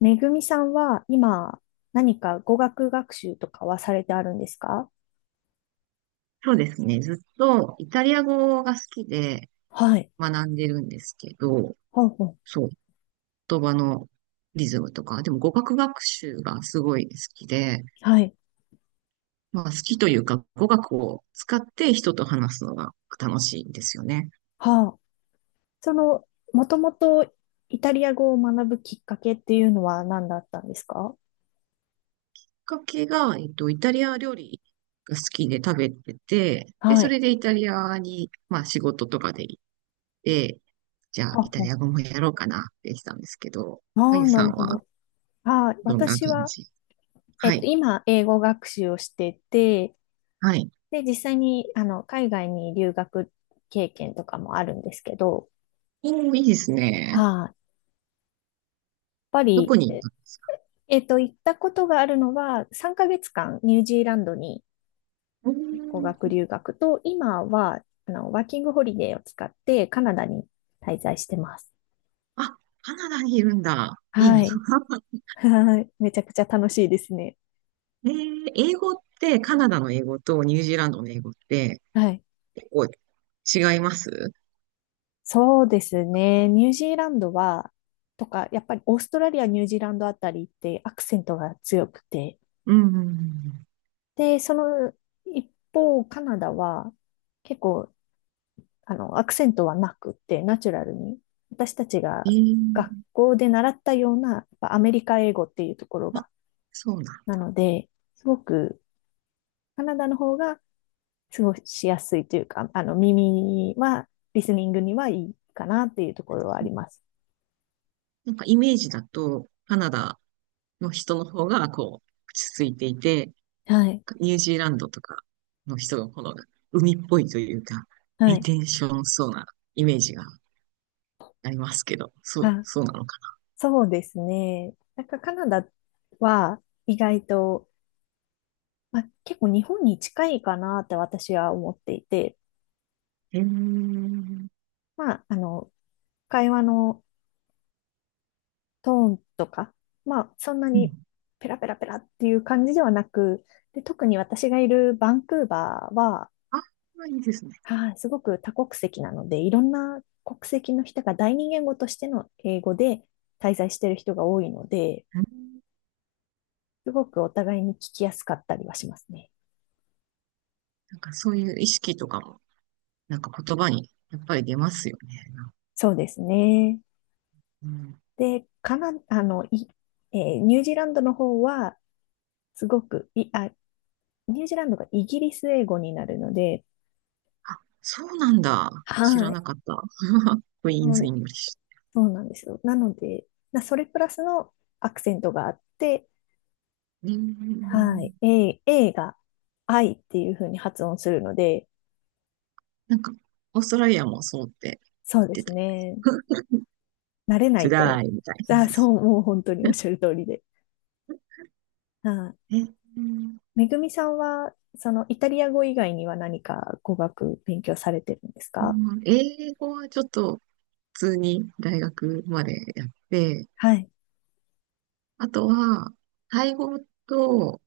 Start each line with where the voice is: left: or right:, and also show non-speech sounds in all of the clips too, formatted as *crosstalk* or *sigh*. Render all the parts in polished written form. left: めぐみさんは今何か語学学習とかはされてあるんですか？
right: そうですね。ずっとイタリア語が好きで
left: はい。
right: 学んでるんですけど、
left: ほうほう。
right: そう、言葉のリズムとか、でも語学学習がすごい好きで、
left: はい。
right: まあ好きというか語学を使って人と話すのが楽しいんですよね。
left: はあ。その、もともとイタリア語を学ぶきっかけっていうのは何だったんですか？
right: きっかけが、イタリア料理が好きで食べてて、で、
left: は
right: そ
left: い。
right: れでイタリアに、まあ仕事とかで行って、じゃあ
left: は
right: イ
left: あ
right: タリ
left: は
right: ア語もやろうかなってしたんですけど、
left: あ。
right: あ
left: あ
right: ゆ
left: あ、な
right: さん
left: るほ
right: は
left: ど。ああ、
right: どんな感
left: 私は、
right: じ？はい、
left: 今、英語学習をしてて、
right: はい。
left: で、実際に、海外に留学経験とかもあるんですけど、
right: おー、いいですね。
left: はい、やっぱ
right: ど
left: り、
right: こに行ったんですか？
left: 行ったことがあるのは、3ヶ月間ニュージーランドに
right: うー
left: 語学
right: ん。
left: 留学と、今は、ワーキングホリデーを使ってカナダに滞在してます。
right: あ、カナダにいるんだ。いい
left: は
right: な。
left: い。
right: *laughs*
left: はい。めちゃくちゃ楽しいですね。
right: 英語って、カナダの英語とニュージーランドの英語って
left: はい。
right: 結構違います？
left: そうですね。ニュージーランドは、とか、やっぱりオーストラリア、ニュージーランドあたりってアクセントが強くて、
right: うんうんうん。
left: で、その一方、カナダは結構アクセントはなくって、ナチュラルに、私たち
right: え
left: が学
right: ー、
left: 校で習ったような、アメリカ英語っていうところ
right: あ、
left: が、
right: そうなん。
left: なので、すごく、カナダの方が過ごしやすいというか、耳は、リスニングにはいいかなっていうところはあります。
right: なんかイメージだと、カナダの人の方がこう、落ち着いていて、
left: はい。
right: ニュージーランドとかの人の方が海っぽいというか、
left: は
right: リ
left: い。
right: テンションそうなイメージがありますけど、そう、
left: あ、
right: そうなのか。
left: そうですね。なんかカナダは意外と、まあ、結構日本に近いかなって私は思っていて、
right: うん。
left: まあ、会話のトーンとか、まあ、そんなにペラペラペラっていう感じではなく、で、特に私がいるバンクーバーは、
right: あ、いいですね。
left: はい、すごく多国籍なので、いろんな国籍の人が第二言語としての英語で滞在している人が多いので、
right: うん。
left: すごくお互いに聞きやすかったりはしますね。
right: なんかそういう意識とかも、なんか言葉にやっぱり出ますよね。
left: そうですね。
right: うん。
left: で、カナ、あの、い、えーニュージーランドの方は、すごく、ニュージーランドがイギリス英語になるので、
right: あ、そうなんだ。知ら
left: はい。
right: なかった。*laughs* クイーン
left: う
right: ズ・イ
left: ん、
right: ングリッシ
left: そうなんですよ。なので、それプラスのアクセントがあって、
right: ュ。う
left: は
right: ん。
left: い。A、A が I っていう風に発音するので、
right: なんか、オーストラリアもそうって
left: そうで
right: 言っ
left: す
right: てた。
left: ね。
right: *laughs*
left: 慣れな
right: つ
left: い
right: ら
left: と、
right: いみたいな感
left: あ、
right: じです。
left: そう、もう本当におっ
right: *laughs*
left: しゃる通りで。はい。
right: うん。
left: めぐみさんは、そのイタリア語以外には何か語学勉強されてるんですか？
right: 英語はちょっと普通に大学までやって、
left: はい。
right: あとは、タイ語と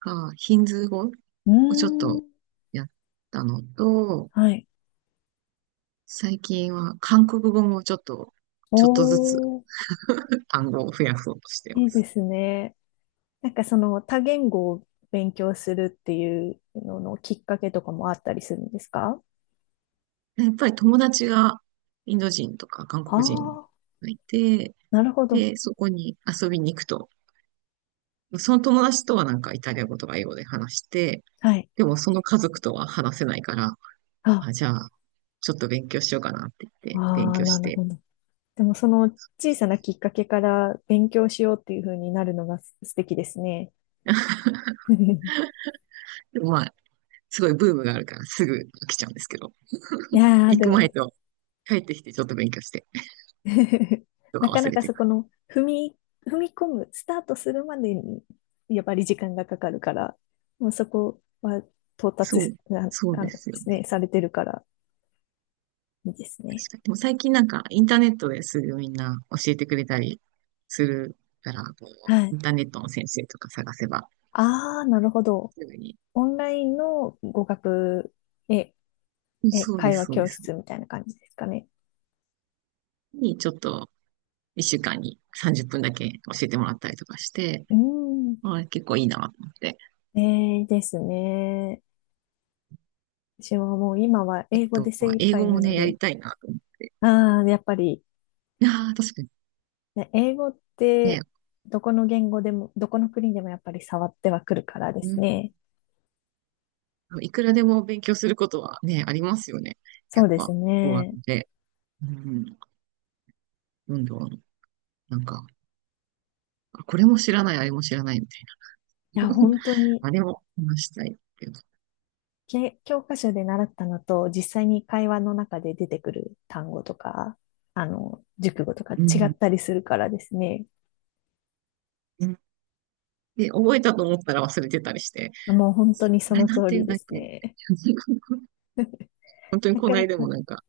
right: か、ヒンズー語
left: う
right: をちょっ
left: ー
right: と
left: ん。
right: やったのと、
left: はい。
right: 最近は韓国語もちょっと、
left: お
right: ちょっとずつ
left: ー、
right: 単語を増やそうとしてい
left: い
right: ま
left: いで
right: す。
left: すね。なんかその多言語を勉強するっていうののきっかけとかもあったりするんですか？
right: やっぱり友達がインド人とか韓
left: あ
right: 国人
left: あ、
right: がいて、
left: なるほど。
right: で、そこに遊びに行くと、その友達とはなんかイタリア語とか英語で話して、
left: はい。
right: でもその家族とは話せないから、
left: あ、
right: あ、じゃあ、ちょっと勉強しようかなって言
left: あ
right: って、勉
left: あ、
right: 強
left: な
right: し
left: る
right: て。
left: ほど。でもその小さなきっかけから勉強しようっていう風になるのが素敵ですね。*laughs* い
right: でもまあ、すごいブームがあるからすぐ飽きちゃうんですけど、
left: やー、
right: 行
left: で
right: く前
left: も
right: と帰ってきてちょっと勉強して。
left: *laughs*
right: と
left: な
right: か
left: か
right: 忘
left: な
right: れ
left: か
right: て
left: そ
right: な
left: こ
right: い。
left: の踏み込む、スタートするまでにやっぱり時間がかかるから、もうそこは到達
right: そ
left: す
right: う、
left: な、
right: そう
left: あ
right: で
left: ので
right: すよ
left: すね、
right: ね。
left: されてるからいいですね。
right: 確かに。でも最近なんかインターネットですぐみんな教えてくれたりするから、こ
left: は
right: う、イ
left: い。
right: ンターネットの先生とか探せば、
left: ああ、なるほど。
right: すぐに。
left: オンラインの語学、え、
right: うんそうで
left: 会
right: す、
left: 話
right: そうで
left: 教
right: す。
left: 室みたいな感じですかね。
right: に、ちょっと、一週間に30分だけ教えてもらったりとかして、
left: うん。
right: あー結構いいなと思って。
left: ですね。私はもう今は
right: あ
left: 英語で
right: と、
left: 精一
right: 英
left: 杯
right: 語
left: な
right: も
left: の
right: ね、や
left: で、
right: りたいなと思っ
left: ああ、やっぱり、
right: て。いやー確かに
left: ね、英語っ
right: ね、
left: てどこの言語でも、どこの国でもやっぱり触ってはくるからです
right: う
left: ね。
right: ん、いくらでも勉強することはね、ありますよね。や
left: そ
right: っ
left: うです
right: ぱ、語学
left: ね。
right: で、うん、どんどん、なんか、あこれも知らない、あれも知らないみた
left: い
right: い
left: や、
right: な。
left: 本
right: *laughs*
left: 当に
right: あれも話したいってう
left: 教科書で習ったのと、実際に会話の中で出てくる単語とか、熟語とか違
right: ん。
left: ったりするからですね。
right: うんで、覚えたと思ったら忘れてたりして、
left: もう本当に
right: あ
left: そ
right: れ
left: の
right: なん
left: 通
right: て言
left: り
right: うん
left: で
right: だっ
left: す
right: け？
left: ね。
right: *laughs*
left: *laughs*
right: 本当に
left: な
right: この
left: かな
right: 間
left: か。
right: もなんか、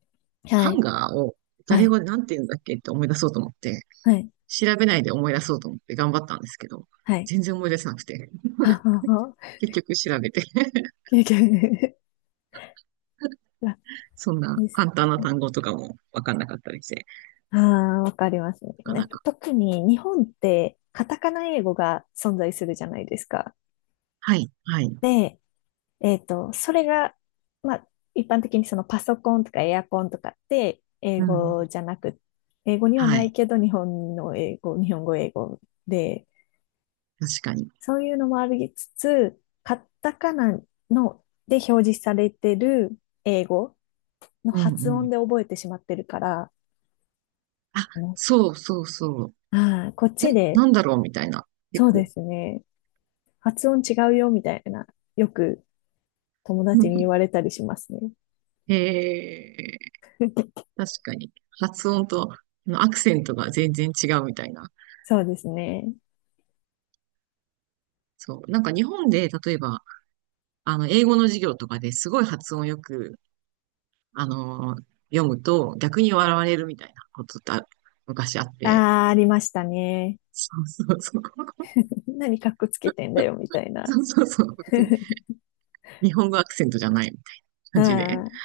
left: は
right: ハン
left: い。
right: ガーを
left: は
right: 誰
left: い。
right: がなんて言うんだっけって思い出そうと思って、
left: はい。
right: 調べないで思い出そうと思って頑張ったんですけど、
left: はい。
right: 全然思い出せなくて、
left: ははは。
right: 結局調べて
left: 経験楽
right: *laughs* そんな
left: です
right: 簡単な
left: ね。
right: 単語とかもわかんなかったりして、
left: ああ、わかりますね。
right: なか
left: なん
right: な
left: か
right: か。
left: 特に日本ってカタカナ英語が存在するじゃないですか。
right: はい、はい。
left: で、それが、まあ、一般的にそのパソコンとかエアコンとかって英
right: うん。
left: 語じゃなく、英語には
right: は
left: ない
right: い。
left: けど日本の英語、日本語英語で、
right: 確かに。
left: そういうのもありつつ、カタカナので表示されてる英語の
right: うん、う
left: 発音
right: ん。
left: で覚えてしまってるから、
right: あ、
left: あの、
right: そうそうそう。
left: こっち
right: え、
left: で、
right: なんだろうみたいな、結
left: そうで
right: 構。
left: すね、発音違うよみたいな、よく友達に言わ
right: *laughs*
left: れたりしますね。
right: へー
left: *laughs*
right: 確かに。発音とアクセントが全然違うみたいな。
left: そうですね。
right: そう。なんか日本で、例えば、英語の授業とかですごい発音よく、あのー読むと逆に笑われるみたいなことって昔あって。
left: ああ、ありましたね。
right: そうそうそう。*laughs*
left: 何かっこつけてんだよ、みたいな
right: そうそうそう。別に
left: *laughs*。
right: 日本語アクセントじゃないみたいな
left: は
right: 感じで。
left: い、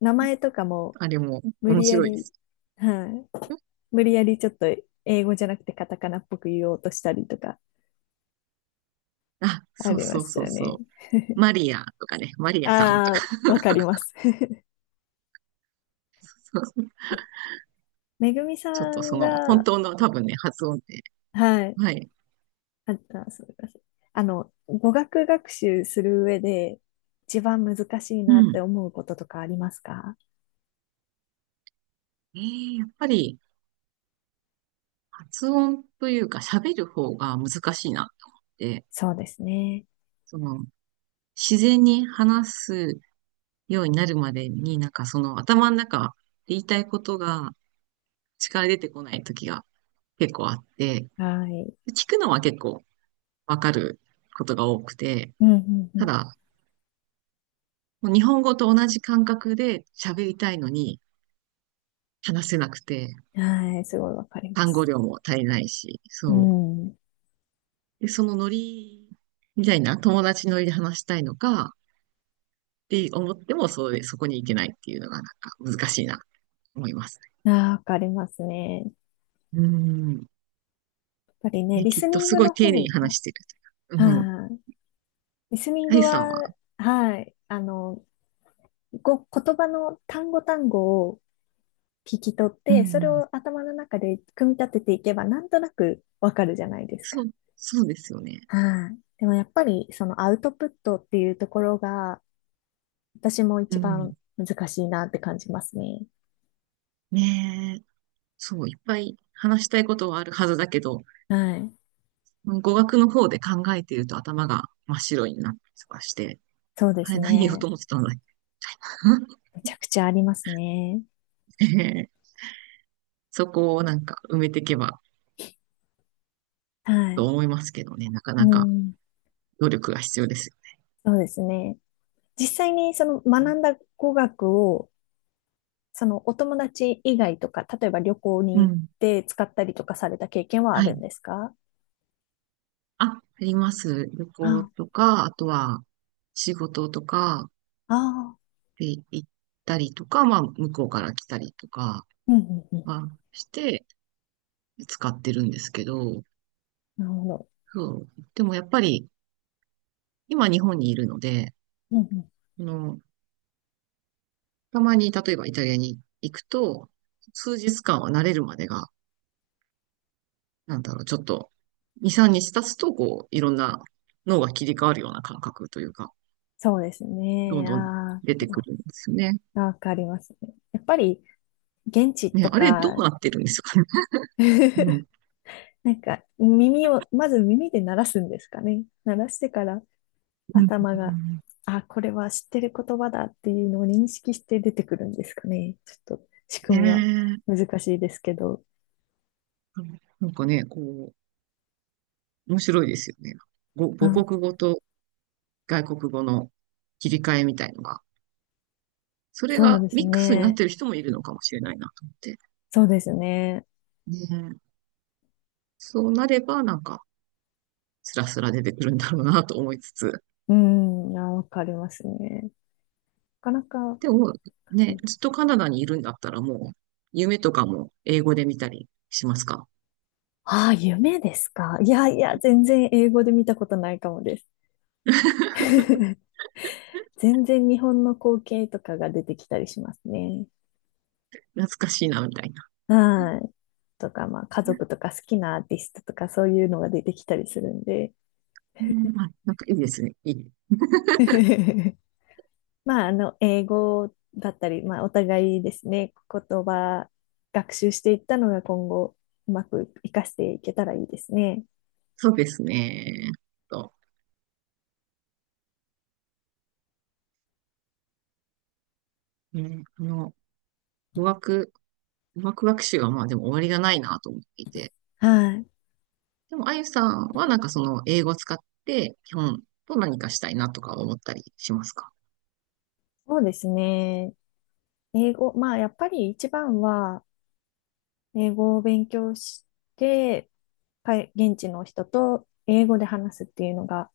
left: 名前とかも
right: あれも
left: 無
right: 面
left: 理や
right: 白いで
left: り、
right: す。
left: はい、無理やりちょっと英語じゃなくてカタカナっぽく言おうとしたりとか
right: あ、
left: あ
right: そう
left: りま
right: そう
left: し
right: そう
left: たね。
right: そう。マリアとかね、マリアさんと
left: あ
right: か。
left: あ、わかります *laughs*。めぐみさ
right: ちょっと
left: ん
right: 本
left: が、
right: 当の多分ね、発音で。
left: はい、
right: はい。
left: あった、すみません。語学学習する上で一番難しい
right: う
left: なって
right: ん。
left: 思うこととかありますか？
right: やっぱり、発音というか、喋る方が難しいなと思って、
left: そうですね。
right: その、自然に話すようになるまでに、なんか頭の中、言いたいことが力出てこない時が結構あって、
left: はい。
right: 聞くのは結構わかることが多くて、
left: うんうん
right: た
left: う
right: だ、もう日本語と同じ感覚で喋りたいのに話せなくて、
left: ん。はい、すごいわかりま
right: 単語
left: す。
right: 量も足りないし、そ
left: う
right: う。
left: ん。
right: で、そのノリみたいな友達ノリで話したいのかって思っても、そうで、そこに行けないっていうのがなんか難しいなと思います
left: ああ、わかりますね。
right: ね。うん。
left: やっぱりね、
right: ね、
left: リ
right: きっ
left: ス
right: と
left: ニン
right: す
left: グ
right: ごい
left: の
right: 丁寧
left: 方
right: に
left: が、
right: 話してるというか。うん。
left: はい。リスニン
right: あ
left: グ
right: ゆさんは、
left: は、はい。言葉の単語単語を聞き取っ
right: うん
left: て、そ
right: う
left: れ
right: ん、
left: を頭の中で組み立てていけば、なんとなくわかるじゃないです
right: そ
left: か。
right: う、そうですよね。
left: はい。でもやっぱり、そのアウトプットっていうところが、私も
right: う
left: 一番
right: ん。
left: 難しいなって感じますね。
right: ねえ。そう、いっぱい話したいことはあるはずだけど、
left: はい。
right: 語学の方で考えていると頭が真っ白になったりとかして、
left: そうで
right: あ
left: す
right: れ何言おうと
left: ね。
right: 思ってたんだっ
left: めちゃくちゃありますね。
right: け？ *laughs* ええ、そこをなんか埋めていけば
left: は
right: と
left: い。
right: 思いますけどね、なか
left: う
right: なか
left: ん。
right: 努力が必要ですよ。
left: そうですね。実際にその学んだ語学を、そのお友達以外とか、例えば旅行に
right: う
left: 行っ
right: ん。
left: て使ったりとかされた経験はあ
right: は
left: る
right: い。
left: んですか？
right: あ、あります。旅行
left: あ
right: とか、あとは仕事とか
left: あ、ああ、
right: で行ったりとか、まあ、向こうから来たりとか
left: うんうんうん。
right: はして使ってるんですけど、
left: なるほど。
right: そう。でもやっぱり、今日本にいるので、
left: うんうん。
right: あの、たまに例えばイタリアに行くと、数日間は慣れるまでが、なんだろう、ちょっと、2、3日経つと、こう、いろんな脳が切り替わるような感覚というか、
left: そうです
right: どん
left: ね。
right: どん
left: あ
right: 出てくるんですよね。
left: あ、わかりますね。やっぱり現地
right: ね、
left: と
right: あれど
left: か、
right: うなってるんですかね。*laughs* う
left: *laughs*
right: ん。
left: なんかまず耳で鳴らすんですかね。鳴らしてから
right: うん、
left: 頭
right: う
left: が、
right: ん。
left: あ、これは知ってる言葉だっていうのを認識して出てくるんですかね。ちょっと仕
right: ね
left: 組みは
right: え。
left: 難しいですけど。
right: なんかね、こう、面白いですよね。ご母
left: あ、
right: 国語と外国語の切り替えみたいのが。それ
left: そう
right: が
left: です
right: ミックスになっ
left: ね。
right: てる人もいるのかもしれないなと思って。
left: そうですね。
right: ね。そうなれば、なんか、スラスラ出てくるんだろうなと思いつつ。
left: うん、あ、わかりますね。なかなか、
right: でも、ね、ずっとカナダにいるんだったらもう、夢とかも英語で見たりしますか？
left: ああ、夢ですか。いやいや、全然英語で見たことないかもです。*laughs* 全然日本の光景とかが出てきたりしますね。
right: 懐かしいな、みたいな。
left: はい。とか、まあ、家族とか好きなアーティストとかそういうのが出てきたりするんで。
right: うん、あ、なんかいいですね。いい。
left: *laughs* まあ、英語だったり、まあ、お互いですね、言葉学習していったのが今後、うまく活かしていけたらいいですね。
right: そうですね。と、ね、語学、語学学習はまあでも終わりがないなと思っていて。
left: はい。
right: でも、あゆさんはなんかその英語を使って基本と何かしたいなとか思ったりしますか？
left: そうですね。英語、まあ、やっぱり一番は、英語を勉強して、現地の人と英語で話すっていうのが、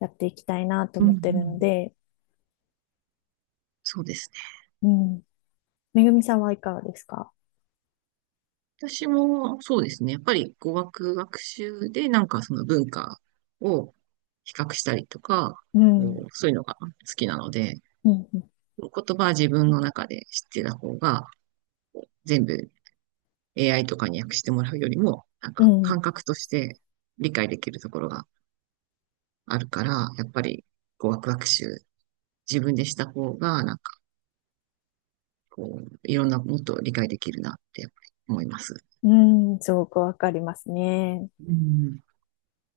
left: やっていきたいなと
right: うんう
left: 思ってるの
right: ん。
left: で、
right: そうですね。
left: うん。めぐみさんはいかがですか？
right: 私もそうですね。やっぱり語学学習でなんかその文化を比較したりとか、
left: う
right: こ
left: ん。
right: うそういうのが好きなので、
left: うん。
right: 言葉は自分の中で知ってた方が、こう全部 AI とかに訳してもらうよりも、なん
left: う
right: か
left: ん。
right: 感覚として理解できるところがあるから、やっぱりこうワクワク集、自分でした方が、なんかこう、いろんなもっと理解できるなってやっぱり思います。
left: うん。うん、すごくわかりますね。
right: うん